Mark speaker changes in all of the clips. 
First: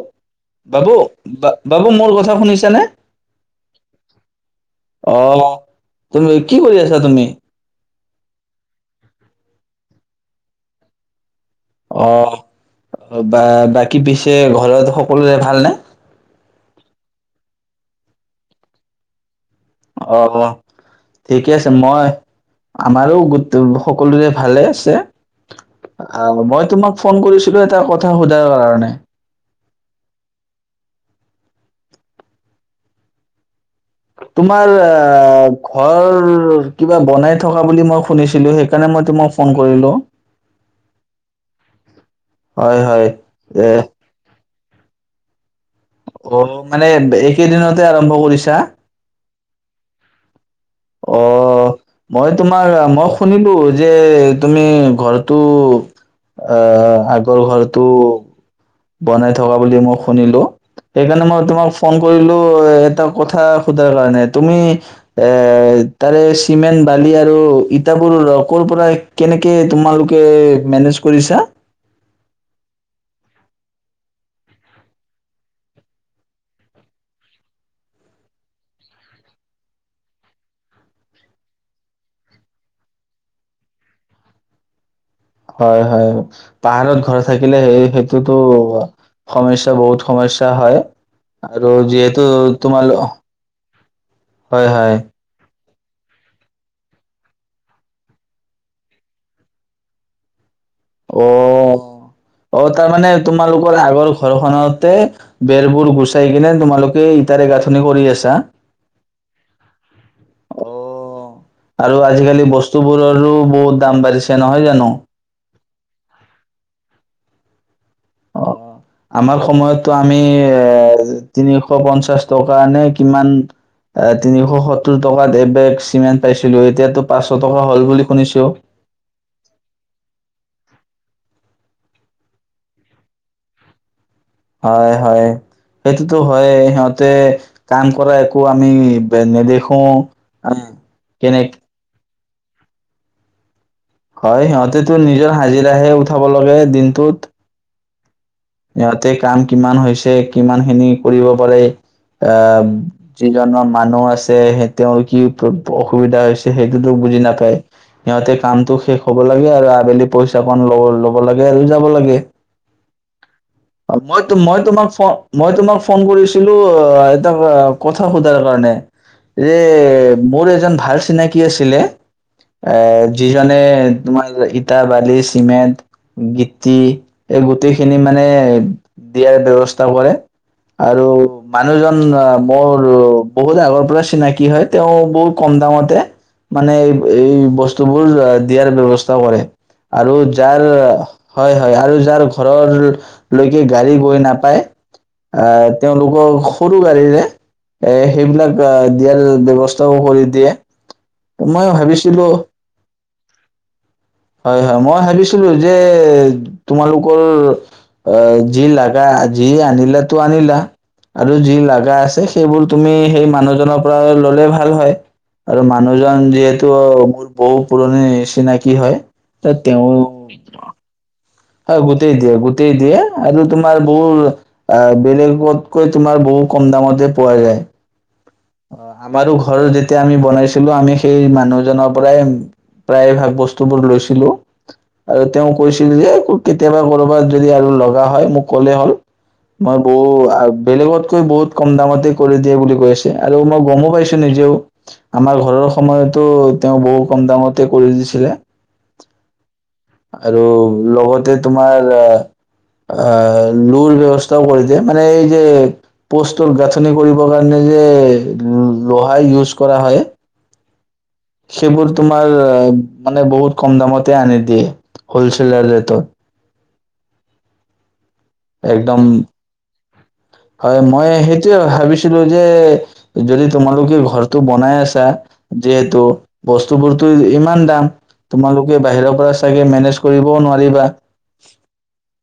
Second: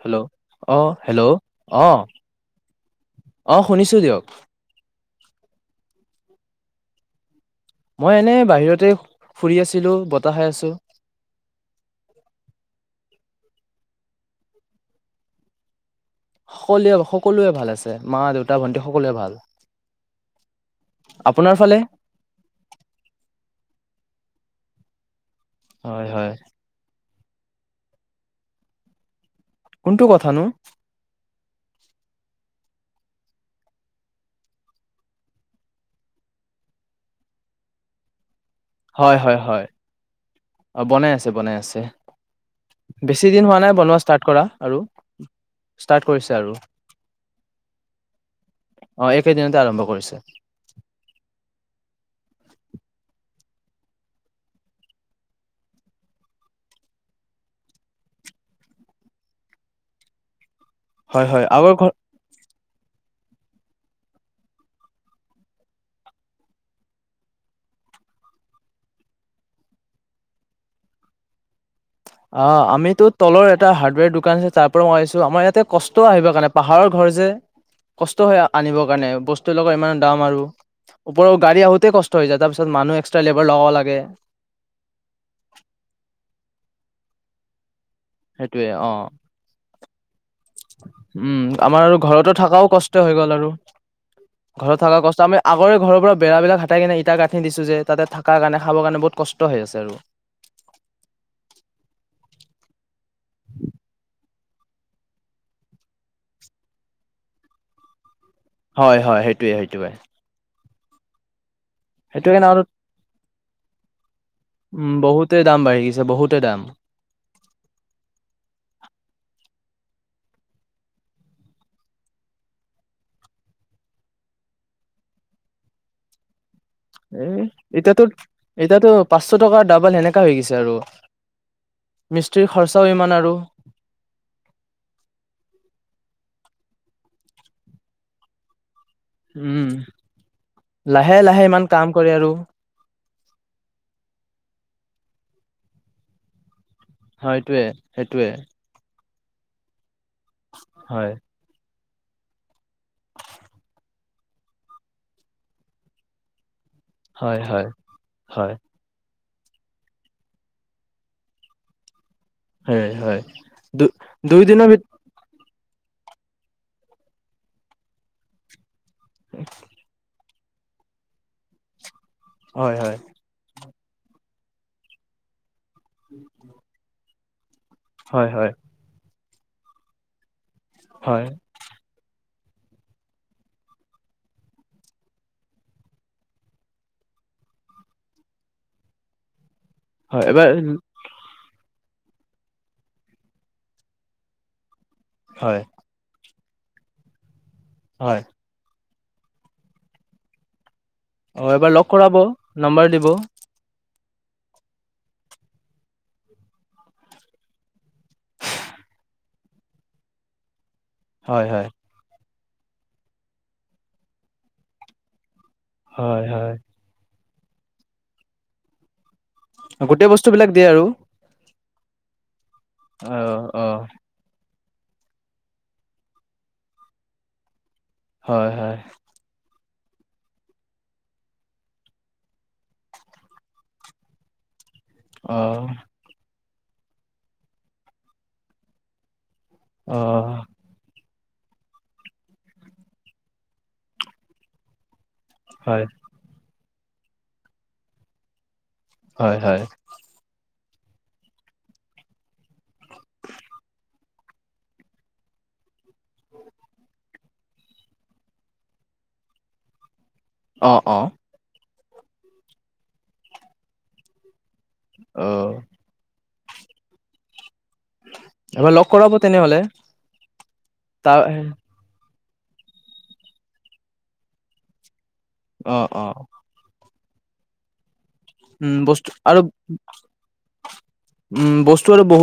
Speaker 1: Hello
Speaker 2: বাবু
Speaker 1: অ' hello
Speaker 2: বা বাবু
Speaker 1: অ'
Speaker 2: মোৰ কথা শুনিছানে
Speaker 1: অ' শুনিছো দিয়ক।
Speaker 2: আহ তুমি কি কৰি আছা তুমি?
Speaker 1: মই এনে বাহিৰতে ফুৰি আছিলো বতাহ খাই আছো।
Speaker 2: অহ বা বাকী পিছে ঘৰত সকলোৰে ভালনে?
Speaker 1: সকলোৱে সকলোৱে ভাল আছে মা দেউতা ভন্টি সকলোৱে ভাল।
Speaker 2: অহ ঠিকে
Speaker 1: আপোনাৰ
Speaker 2: আছে
Speaker 1: ফালে
Speaker 2: মই আমাৰো গোট সকলোৰে ভালে আছে।
Speaker 1: হয় হয়
Speaker 2: আহ মই তোমাক ফোন কৰিছিলো এটা কথা সোধাৰ কাৰণে।
Speaker 1: কোনটো কথা নো?
Speaker 2: তোমাৰ আ ঘৰ কিবা বনাই থকা বুলি মই শুনিছো চিলো সেইকাৰণে মই
Speaker 1: হয়
Speaker 2: তোমাক
Speaker 1: হয়
Speaker 2: ফ'ন
Speaker 1: হয়
Speaker 2: কৰিলোঁ।
Speaker 1: অ বনাই আছে [inaudible] বেছি দিন হোৱা নাই বনোৱা ষ্টাৰ্ট কৰা। আৰু ষ্টাৰ্ট কৰিছে
Speaker 2: অঁহ
Speaker 1: আৰু
Speaker 2: মানে এইকেইদিনতে আৰম্ভ কৰিছা।
Speaker 1: সেইদিনতে আৰম্ভ কৰিছে।
Speaker 2: অঁহ মই তোমাৰ মই শুনিলো যে তুমি ঘৰটো আহ আগৰ ঘৰটো বনাই থকা বুলি মই শুনিলো।
Speaker 1: হয়
Speaker 2: সেইকাৰণে
Speaker 1: হয়
Speaker 2: মই
Speaker 1: আগৰ
Speaker 2: তোমাক
Speaker 1: ঘৰ
Speaker 2: ফোন কৰিলো এ এটা কথা সোধাৰ কাৰণে তুমি এ তাৰে চিমেণ্ট বালি আৰু ইটাবোৰ ক' পৰা কেনেকে তোমালোকে মেনেজ কৰিছ
Speaker 1: অঁ আমিতো তলৰ এটা হাৰ্ডৱেৰ দোকান আছে তাৰ পৰা মই আহিছোঁ আমাৰ ইয়াতে কষ্ট আহিবৰ কাৰণে পাহাৰৰ ঘৰ যে কষ্ট হৈ আনিবৰ কাৰণে বস্তু লগৰ ইমান দাম আৰু ওপৰও গাড়ী আহোঁতে কষ্ট হৈ যায় তাৰপিছত মানুহ এক্সট্ৰা লেবাৰ লগাব লাগে
Speaker 2: হয় হয় পাহাৰত ঘৰ থাকিলে সেই
Speaker 1: সেইটোয়ে অ
Speaker 2: সমস্যাৰ বহুত সমস্যা হয়
Speaker 1: উম
Speaker 2: আৰু
Speaker 1: আমাৰ
Speaker 2: যিহেতু
Speaker 1: ঘৰতো থাকাও কষ্ট
Speaker 2: তোমালোক
Speaker 1: হৈ গ'ল আৰু
Speaker 2: হয়
Speaker 1: ঘৰত থকা
Speaker 2: হয়
Speaker 1: কষ্ট আমি আগৰে ঘৰৰ পৰা বেৰা বিলাক হাতাই কিনে ইটা গাঁঠি দিছো যে তাতে থকাৰ কাৰণে খাবৰ কাৰণে বহুত কষ্ট হৈ আছে আৰু
Speaker 2: অঁ অঁ তাৰ মানে তোমালোকৰ আগৰ ঘৰ খনতে বেৰবোৰ গুচাই কিনে তোমালোকে ইটাৰে গাঁথনি কৰি আছা
Speaker 1: হয় হয় সেইটোৱে সেইটোৱে
Speaker 2: অঁ আৰু আজিকালি
Speaker 1: আৰু
Speaker 2: বস্তুবোৰৰো বহুত দাম বাঢ়িছে নহয় জানো
Speaker 1: উম বহুতে দাম বাঢ়ি গৈছে বহুতে দাম
Speaker 2: অঁ আমাৰ সময়তটো আমি এ তিনিশ পঞ্চাশ টকা নে কিমান তিনিশ সত্তৰ টকাত এবেগ চিমেণ্ট পাইছো
Speaker 1: এ এতিয়াতো এতিাতো পাঁচশ টকাৰ ডাবল সেনেকা হৈ গৈছে মিস্ত্ৰীৰ খৰচাও ইমান আৰু
Speaker 2: হয়, সেইটোতো হয় সিহঁতে কাম কৰা একো আমি
Speaker 1: উম
Speaker 2: নেদেখো।
Speaker 1: লাহে
Speaker 2: কেনে
Speaker 1: লাহে ইমান কাম কৰে আৰু
Speaker 2: হয় সিহঁতেতো নিজৰ হাজিৰা হে উঠাব লগাগে
Speaker 1: হয়টোৱে সেইটোৱে
Speaker 2: তাতে কাম কিমান হৈছে কিমান খিনি
Speaker 1: হয়
Speaker 2: কৰিব পাৰে আহ যিজনৰ মানুহ আছে স তেওঁৰ কি অসুবিধা হৈছে সেইটোতো বুজি
Speaker 1: হয়
Speaker 2: নাপায়
Speaker 1: হয়
Speaker 2: সিহতে
Speaker 1: হয়
Speaker 2: কামটো শেষ হ'ব লাগে আৰু আবেলি পইচা ক লব ল'ব লাগে আৰু যাব লাগে
Speaker 1: হয় হয় দু
Speaker 2: মই
Speaker 1: দুই
Speaker 2: মই
Speaker 1: দিনৰ ভিতৰত
Speaker 2: তোমাক ফ মই তোমাক ফোন কৰিছিলো এটা কথা সোধাৰ কাৰণে এই মোৰ এজন ভাল চিনাকী আছিলে
Speaker 1: হয় হয়
Speaker 2: এ যিজানে তোমাৰ ইটা বালি চিমেণ্ট গীতি এই গোটি খিনি মানে
Speaker 1: হয় হয়
Speaker 2: দিয়াৰ ব্যৱস্থা কৰে আৰু
Speaker 1: হয়
Speaker 2: মানুহজন মোৰ বহুত আগৰ পৰা চিনাকি হয় তেওঁ বহুত কম দামতে মানে এই বস্তুবোৰ দিয়াৰ ব্য্য়ৱস্থা কৰে আৰু
Speaker 1: হয় এবাৰ
Speaker 2: যাৰ হয় হয় হয় আৰু যাৰ ঘৰৰ লৈকে গাড়ী গৈ নাপায়
Speaker 1: হয়
Speaker 2: আহ তেওঁলোক সৰু গাড়ীৰে এ
Speaker 1: হয়
Speaker 2: সেইবিলাক দিয়াৰ ব্যৱস্থাও কৰি দিয়ে
Speaker 1: অ
Speaker 2: মই
Speaker 1: এবাৰ লগ কৰাব
Speaker 2: ভাবিছিলো
Speaker 1: নাম্বাৰ দিব
Speaker 2: হয় হয় মই ভাবিছিলো যে তোমালোকৰ যি লাগা যি আনিলাো ত়ু আনিলা আৰু
Speaker 1: হয়
Speaker 2: যি
Speaker 1: হয়
Speaker 2: লগা আছে সেইবোৰ তুমি সেই মানুহজনৰ পৰা ললে ভাল হয় আৰু
Speaker 1: হয়
Speaker 2: মানুহজন
Speaker 1: হয়
Speaker 2: যিহেতু মোৰ বহু পুৰণি চিনাকিী হয় ত তেওঁ
Speaker 1: গোটেই বস্তু বিলাক দিয়ে আৰু
Speaker 2: হয় গতেই দিয়ে গতেই গতেই দিয়ে
Speaker 1: অ
Speaker 2: আৰু
Speaker 1: অ
Speaker 2: তোমাৰ বহু আহ বেলেগতকৈ তোমাৰ বহু কম দামতে পোৱা যায়
Speaker 1: হয় হয়
Speaker 2: অ আমাৰো ঘৰৰ যেয়া তেতিয়া আমি বনাইছিলো আমি সেই মানুহজনৰ পৰাই প্ৰায় ভাগ বস্তু বোৰ লৈছিলো আৰু
Speaker 1: অ
Speaker 2: তেওঁ কৈছিল যে কেতিয়াবা কৰ'বাত যদি আৰু লগা হয় মোক ক'লে হ'ল মই বৌ
Speaker 1: অ
Speaker 2: বেলেগত কৈ বহুত কম দামতে কৰি দিয়ে বুলি কৈ আছে আৰু মই গমো পাইছো নিজেও আমাৰ ঘৰৰ
Speaker 1: হয়
Speaker 2: সময়তো তেওঁ বহু কম দামতে কৰি দিছিলে
Speaker 1: হয় হয়
Speaker 2: আৰু লগতে তোমাৰ আহ আহ লোৰ ব্য্ৱস্থাও কৰি দিয়ে মানে এই যে পোষ্টৰ গাঁঠনি কৰিবৰ কাৰণে যে লোহাই ইউজ কৰা হয়
Speaker 1: অঁ অঁ
Speaker 2: সেইবোৰ তোমাৰ মানে বহুত কম দামতে আনি [unintelligible]
Speaker 1: অ
Speaker 2: হ'লছেলাৰ ৰেতত
Speaker 1: এবাৰ লগ
Speaker 2: একদম,
Speaker 1: কৰাব তেনেহলে
Speaker 2: হয় মই
Speaker 1: তাৰ
Speaker 2: সেইটোয়ে ভাবিছো ছিলো যে যদি তোমালোকে ঘৰটো বনাই আছা
Speaker 1: অ
Speaker 2: যিহেতু,
Speaker 1: অ
Speaker 2: বস্তুবোৰ টো ইমান দাম
Speaker 1: উম
Speaker 2: তোমালোকে
Speaker 1: বস্তু
Speaker 2: বাহিৰৰ পৰা
Speaker 1: আৰু
Speaker 2: চাগে মেনেজ কৰিবও নোৱাৰিবা।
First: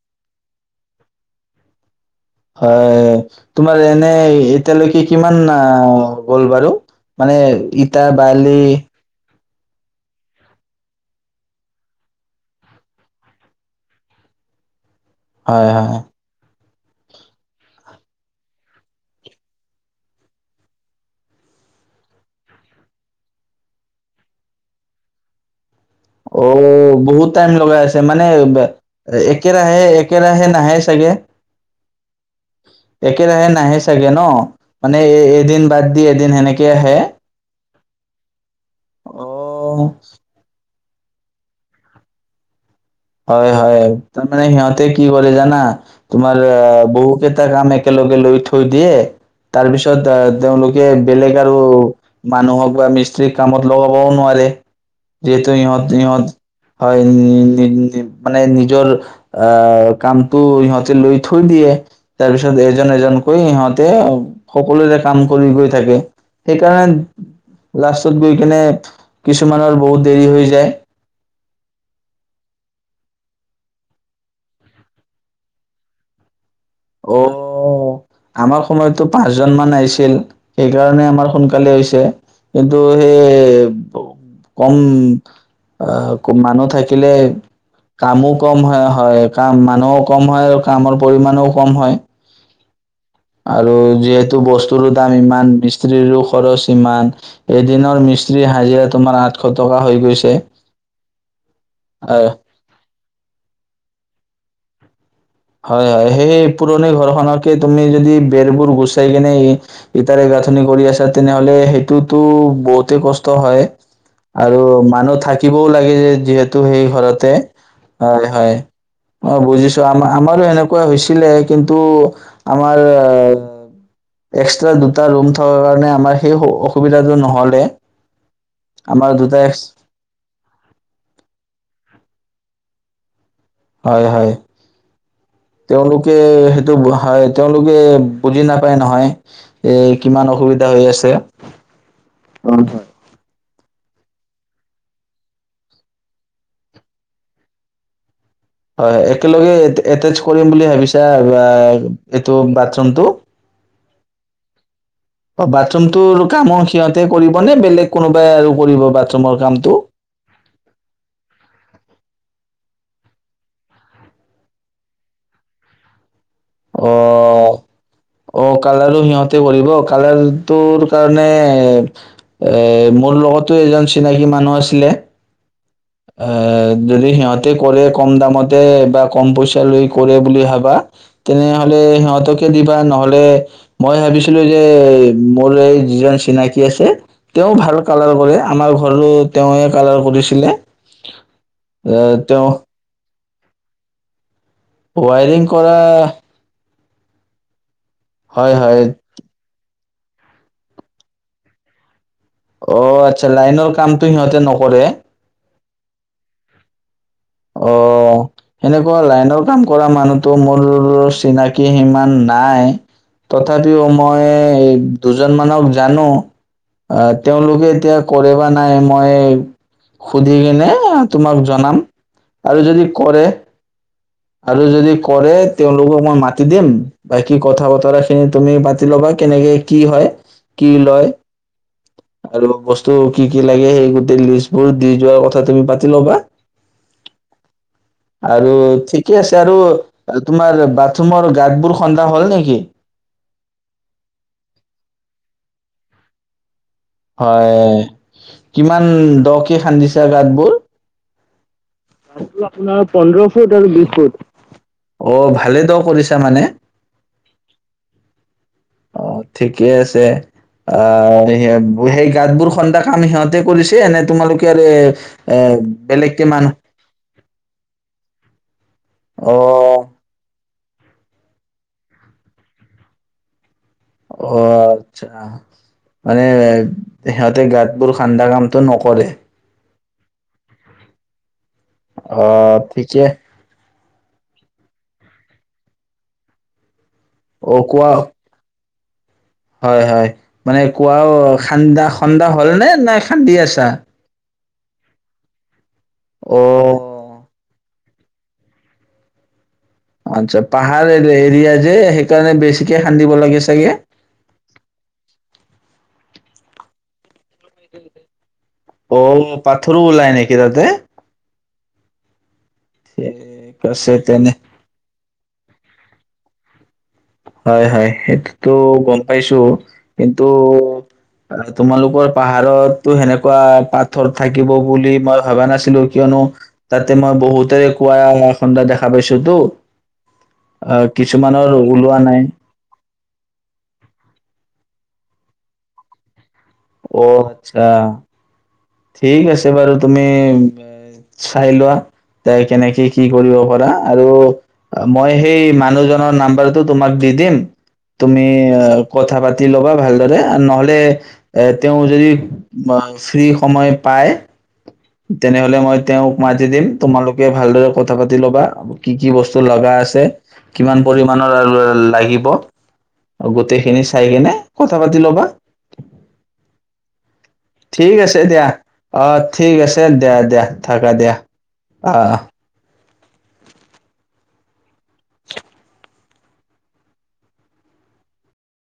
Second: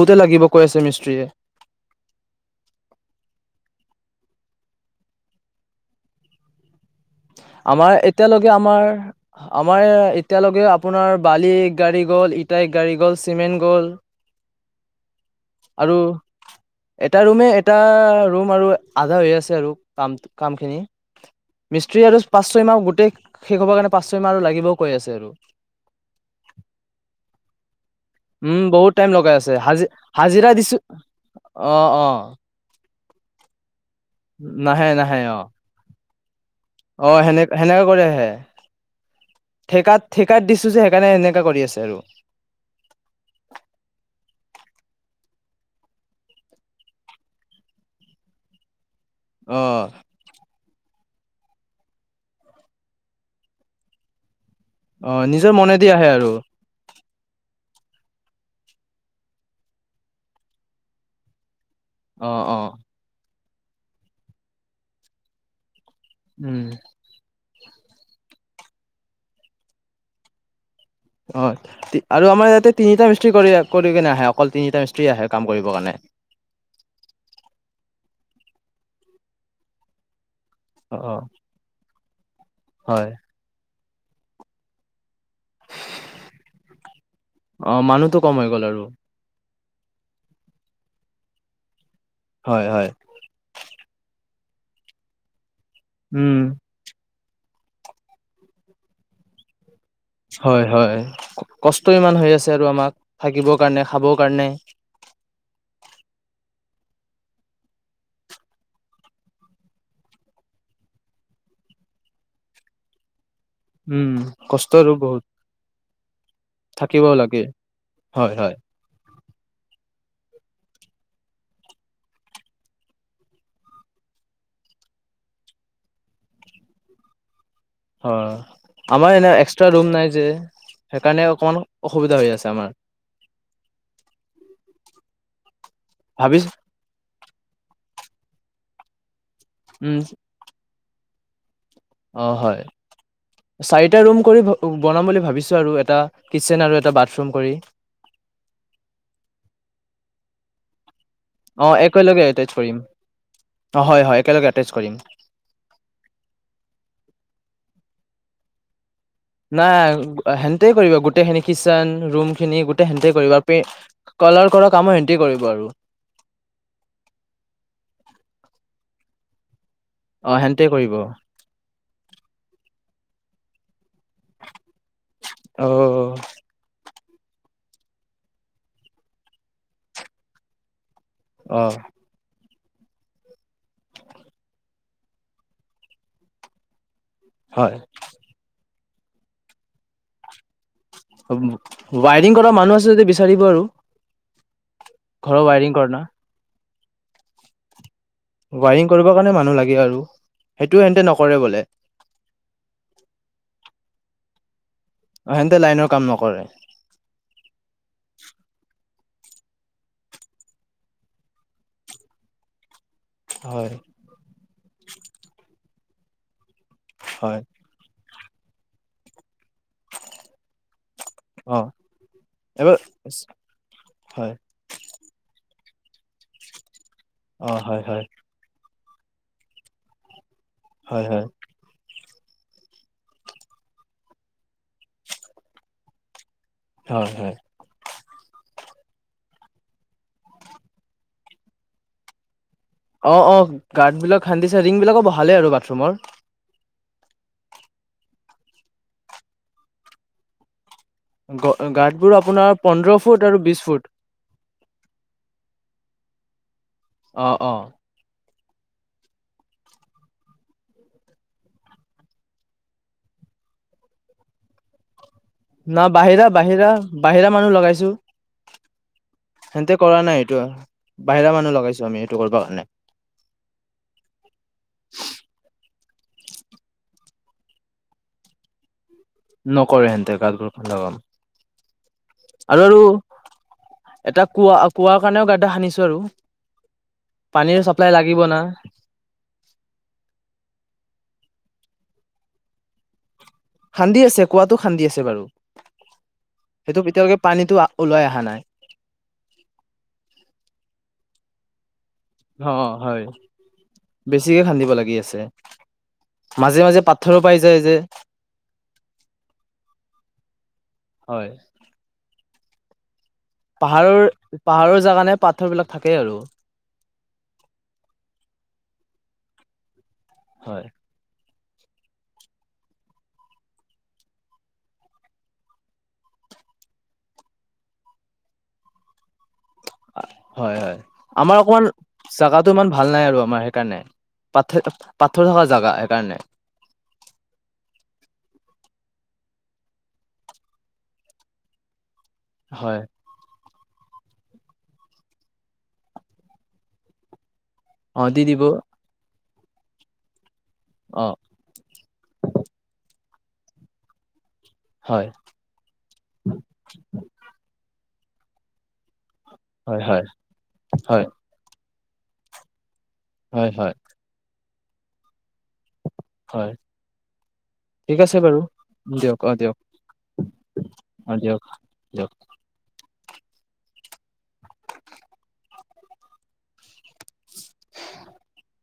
Speaker 1: তে লাগিব কৈ আছে মিস্ত্ৰীয়ে।
Speaker 2: হয় তোমাৰ এনে এতিয়ালৈকে কিমান আ গ'ল বাৰু? মানে
Speaker 1: আমাৰ
Speaker 2: ইটা,
Speaker 1: এতিয়ালৈকে
Speaker 2: বালি।
Speaker 1: আমাৰ আমাৰ এতিয়ালৈকে আপোনাৰ বালি এক গাড়ী গ'ল, ইটা এক গাড়ী গ'ল, চিমেণ্ট গ'ল।
Speaker 2: হয়,
Speaker 1: আৰু
Speaker 2: হয়।
Speaker 1: এটা ৰুমে, এটা ৰুম আৰু আধা হৈ আছে আৰু কাম কামখিনি। মিস্ত্ৰী আৰু পাঁচ ছয় মাহ গোটেই শেষ হ'বৰ কাৰণে পাঁচ ছয় আৰু লাগিব কৈ আছে।
Speaker 2: অঁ বহুত টাইম লগাই আছে মানে
Speaker 1: উম বহুত টাইম লগাই আছে হাজি
Speaker 2: একেৰাহে- একেৰাহে
Speaker 1: হাজিৰা
Speaker 2: নাহে
Speaker 1: দিছো
Speaker 2: চাগে,
Speaker 1: অ অ
Speaker 2: একেৰাহে নাহে চাগে। ন
Speaker 1: নাহে
Speaker 2: মানে
Speaker 1: নাহে
Speaker 2: এই
Speaker 1: অ
Speaker 2: এদিন বাদ [unintelligible] এদিন সেনেকে আহে
Speaker 1: অ সেনেকে সেনেকে কৰি আহে।
Speaker 2: অ'
Speaker 1: ঠেকাত- ঠেকাত দিছো যে সেইকাৰণে এনেকা কৰি আছে আৰু।
Speaker 2: হয় হয়, তাৰমানে সিহঁতে কি কৰে জানা, তোমাৰ বহু কেইটা কাম একেলগে লৈ থৈ দিয়ে।
Speaker 1: অ
Speaker 2: তাৰ পিছত আ তেওঁলোক [unintelligible] বেলেগ আৰু মানুহক বা মিস্ত্ৰ্ৰীক কামত লগাবও নোৱাৰে।
Speaker 1: অ নিজৰ
Speaker 2: যিহেতু
Speaker 1: মনেদি
Speaker 2: ইহঁত-
Speaker 1: আহে আৰু
Speaker 2: ইহত, হয় মানে নিজৰ আ কামটো সিহঁতে লৈ থৈ দিয়ে।
Speaker 1: অ অ
Speaker 2: তাৰপিছত এজন-এজন কৰি ইহঁতে সকলোৰে কাম কৰি গৈ থাকে।
Speaker 1: উম
Speaker 2: সেইকাৰণ লাষ্টত গৈ কেনে কিছুমানৰ বহুত দেৰি হৈ যায়।
Speaker 1: অঁ আৰু আমাৰ ইয়াতে তিনিটা মিস্ত্ৰী কৰি কৰি কেনে আহে, অকল তিনিটা মিস্ত্ৰী আহে কাম কৰিবৰ কাৰণে।
Speaker 2: অঁ, আমাৰ সময়তো পাঁচজন মান আহিছিল।
Speaker 1: অ
Speaker 2: সেইকাৰণে
Speaker 1: অ
Speaker 2: আমাৰ সোনকালে হৈছে, কিন্তু
Speaker 1: হয়
Speaker 2: সেই কম অঁ, মানুহ থাকিলে
Speaker 1: অ মানুহটো
Speaker 2: কামো
Speaker 1: হৈ
Speaker 2: কম
Speaker 1: গ'ল আৰু
Speaker 2: হয়-হয় কাম নও কম হয় আৰু কামৰ পৰিমাণো কম হয়।
Speaker 1: হয়', হয়।
Speaker 2: আৰু যিহেতু বস্তুৰো দাম ইমান স্ত্ৰীৰো
Speaker 1: উম,
Speaker 2: খৰচ ইমান। এদিনৰ মিস্ত্ৰীৰ হাজিৰা তোমাৰ আঠশ টকা হৈ গৈছে।
Speaker 1: হয় হয় কষ্ট ইমান হৈ আছে আৰু আমাক থাকিব কাৰণে খাব গনে [unintelligible]
Speaker 2: হয় হয় সেই পুৰণি ঘৰ খকে তুমি যদি বেৰবোৰ গুচাই কিনে ইটাৰে গাঁথনি কৰি আছা তেনেহলে সেইটোতো বহুতে কষ্ট কস্তু হয়
Speaker 1: উম,
Speaker 2: আৰু
Speaker 1: কষ্ট
Speaker 2: মানহ
Speaker 1: বহুত
Speaker 2: থাকিবও [unintelligible] যিহেতু সেই
Speaker 1: থাকিবও
Speaker 2: ঘৰতে
Speaker 1: লাগে
Speaker 2: হয় হয়। অ বুজিছো আমাৰ আমাৰো এনেকুৱা হৈছিলে কিন্তু আমাৰ এক্সট্ৰা দুটা ৰুম থকা কাৰণে আমাৰ সেই অসুবিধাটো নহলে।
Speaker 1: হয় আমাৰ এনে
Speaker 2: দুটা এক্স
Speaker 1: এক্সট্ৰা ৰুম নাই যে সেইকাৰণে অকমান অসুবিধা হৈ আছে। [unintelligible]
Speaker 2: হয় হয় তেওঁলোকে
Speaker 1: ভাবিছ
Speaker 2: সেইটো তেওঁলোকে বুজি নাপায় নহয়। এ
Speaker 1: উম,
Speaker 2: কিমান অসুবিধা এতিয়া হৈ আছে।
Speaker 1: অ হয় চাই এটা ৰুম কৰি বনাম বুলি ভাবিছো আৰু এটা কিটচেন আৰু এটা বাথৰুম কৰি।
Speaker 2: হয় একেলগে এটচ কৰিম বুলি ভাবিছো এতিয়া
Speaker 1: অ', একেলগে
Speaker 2: এইটো
Speaker 1: এটেচ কৰিম
Speaker 2: বাথৰুমটো
Speaker 1: অ', হয়, হয়, একেলগে এটেচ কৰিম।
Speaker 2: অ বাথৰুমটো কামৰ সিহঁতে কৰিবনে বেলেগ কোনোবাই আৰু কৰিব বা
Speaker 1: নাই সেনেতে কৰিবা গোটেইখিনখিচন ৰুম খিনি গোটেই সেনতে কৰিব আৰু পেইণ্ট কালাৰ কৰা কামো সেনতে কৰিব আৰু।
Speaker 2: অ অ কালৰ ও সিহঁতে কৰিব। কালাৰ
Speaker 1: অ', সেনতে
Speaker 2: তুৰ
Speaker 1: কৰিব।
Speaker 2: কাৰণে এ মোৰ লগতো এজন চিনাকী মানুহ আছিলে।
Speaker 1: অ',
Speaker 2: অ যদি সিহঁতে কৰে কম দামতে বা কম পইচা লৈ কৰে বুলি ভাবা
Speaker 1: অ',
Speaker 2: তেনেহলে সিহঁতক দিবা নহলে মই ভাবিছিলো যে মোৰ এই যিজন চিনাকি আছে তেওঁ
Speaker 1: হয়।
Speaker 2: ভাল কালাৰ কৰে আমাৰ ঘ ঘৰো তেওঁৱে কালাৰ কৰিছিলে।
Speaker 1: অম',
Speaker 2: আহ,
Speaker 1: ৱাইৰিং
Speaker 2: তেওঁ
Speaker 1: কৰা মানুহ আছে যদি বিচ বিচাৰিব আৰু। ঘৰৰ
Speaker 2: ৱাইৰিং কৰা?
Speaker 1: ৱায়াৰিং
Speaker 2: হয় হয়
Speaker 1: ৱাৰিং কৰিবৰ কাৰণে মানুহ লাগে আৰু। সেইটোও সেনেতে নকৰে বোলে।
Speaker 2: অহ', আচ্ছা, লাইনৰ কামতো সিহঁতে নকৰে।
Speaker 1: অহ', সেহতে লাইনৰ কাম নকৰে।
Speaker 2: অহ', সেনেকুৱা লাইনৰ কাম কৰা মানুহতো মোৰ চিনাকি সিমান নাই।
Speaker 1: হয়
Speaker 2: তথাপিও মই দুজন মানক জানো। আহ',
Speaker 1: হয়
Speaker 2: তেওঁলোকে এতিয়া কৰে বা নাই মই সুধি কিনে তোমাক
Speaker 1: অ',
Speaker 2: জনাম। আৰু
Speaker 1: এবাৰ
Speaker 2: যদি কৰে?
Speaker 1: হয়
Speaker 2: আৰু যদি কৰে? তেওঁলোকক মই মাতি দিম। বাকী
Speaker 1: অ',
Speaker 2: কথা
Speaker 1: হয়
Speaker 2: বতৰা
Speaker 1: হয়
Speaker 2: খিনি তুমি পাতি ল'বা কেনেকে কি হয়। কি
Speaker 1: হয় হয়
Speaker 2: লয়? আৰু বস্তু কি- কি লাগে, সেই গোটেই লিষ্টবোৰ দি যোৱাৰ কথা তুমি পাতি ল'বা।
Speaker 1: হয় হয়
Speaker 2: আৰু? ঠিকে আছে আৰু তোমাৰ বাথৰুমৰ গাতবোৰ খন্দা হ'ল নেকি?
Speaker 1: অহ', - অহ', গাতবিলাক খান্দিছে। ৰিং বিলাকো বহালেই আৰু বাথৰুমৰ।
Speaker 2: হয়। কিমান দক খান্দিছে গাতবোৰ?
Speaker 1: গ [unintelligible]
Speaker 2: হেইটো অপোনাৰ পন্ধৰ ফুট আৰু বিশ ফুট। অহ', ভালে ত কৰি ত মানে?
Speaker 1: অহ', - অহ',
Speaker 2: অহ', ঠিকে আছে। আহ', স সেই গাতবোৰ খন্দা কাম সিহঁতে কৰিছে। নে তোমালোকেৰ এ এ
Speaker 1: ন',
Speaker 2: বেলেগকে মানুহ
Speaker 1: বাহিৰা-বাহিৰা-বাহিৰা মানুহ লগাইছো।
Speaker 2: অ
Speaker 1: সেহেনতে কৰা নাই এইটো। বাহিৰা মানুহ লগাইছো আমি সেইটো কৰিব কাৰণে।
Speaker 2: অহ', আচ্ছা। মানে সিহঁতে গাতবোৰ খান্দা কামতটো নকৰে।
Speaker 1: নকৰে হেনতে গাতবোৰ খন্দা কাম
Speaker 2: অ
Speaker 1: আৰু - আৰু
Speaker 2: ঠিকে
Speaker 1: এটা কোৱা-কোৱা কাৰণেও গা্ডা সানিছো আৰু।
Speaker 2: অ,
Speaker 1: পানীৰ
Speaker 2: কোৱা
Speaker 1: চাপ্লাই লাগিব না
Speaker 2: হয়, হয় মানে কোৱা ঠান্দা খ্ন্দা হ'ল নে নাই। কান্দি আছা।
Speaker 1: কুৱাটো খান্দি আছে বাৰু
Speaker 2: অ
Speaker 1: সেইটো এতিয়ালৈকে পানীতো ওলাই অহা নাই
Speaker 2: আচ্ছা পাহাৰ এৰিয়া যে সেই
Speaker 1: অ হয় বেছিকে খান্দিব লাগি আছে মাজে মাজে পাথৰো পাই যায় যে
Speaker 2: অ পাথৰো ওলাই নেকি তাতে
Speaker 1: হয়
Speaker 2: ঠিক আছে
Speaker 1: পাহাৰৰ
Speaker 2: তেনে
Speaker 1: পাহাৰৰ জাগা নে পাথৰ বিলাক থাকেই আৰু
Speaker 2: হয় হয় সেইটোতো গম পাইছো কিন্তু
Speaker 1: হয়
Speaker 2: তোমালোকৰ পাহাৰতো সেনেকুৱা পাথৰ থাকিব বুলি মই ভবা নাছিলো কিয়নো তাতে মই বহুতেৰে কুৱা খণ্ডা দেখা পাইছোতো
Speaker 1: হয়
Speaker 2: আ
Speaker 1: হয় আমাৰ
Speaker 2: কিছুমানৰ
Speaker 1: অকমান
Speaker 2: ওলোৱা নাই।
Speaker 1: জেগাটো ইমান ভাল ভাল নাই আৰু আমাৰ সেইকাৰণে পাথ পাথৰ থকা জেগা সেইকাৰণে
Speaker 2: অ আচ্ছা ঠিক আছে বাৰু তুমি চাই লোৱা তাই
Speaker 1: হয়
Speaker 2: কেনেকে কি কৰিব কৰা আৰু মই সেই মানুহজনৰ নাম্বাৰটো তোমাক দি দিম
Speaker 1: অ দি
Speaker 2: তুমি
Speaker 1: দিব
Speaker 2: কথা পাতি পাতি ল'বা ভালদৰে নহলে
Speaker 1: অ
Speaker 2: এ তেওঁ যদি অ ফ্ৰী সময় পায়
Speaker 1: হয়
Speaker 2: তেনেহলে মই তেওঁক মাতি দিম তোমালোকে ভালদৰে কথা পাতি ল'বা কি কি বস্তু লগা
Speaker 1: হয়
Speaker 2: আছে
Speaker 1: হয়
Speaker 2: কিমান
Speaker 1: হয়
Speaker 2: পৰিমাণৰ আৰু লাগিব
Speaker 1: হয় হয়
Speaker 2: গোটেইখিনি চাই কিনে কথা পাতি ল'বা
Speaker 1: হয়
Speaker 2: ঠিক আছে দিয়া অ
Speaker 1: দিয়ক
Speaker 2: ঠিক
Speaker 1: দিয়ক
Speaker 2: আছে দিয়া দিয়া থাকা
Speaker 1: অ
Speaker 2: দিয়া
Speaker 1: দিয়ক
Speaker 2: অ।
Speaker 1: দিয়ক উ।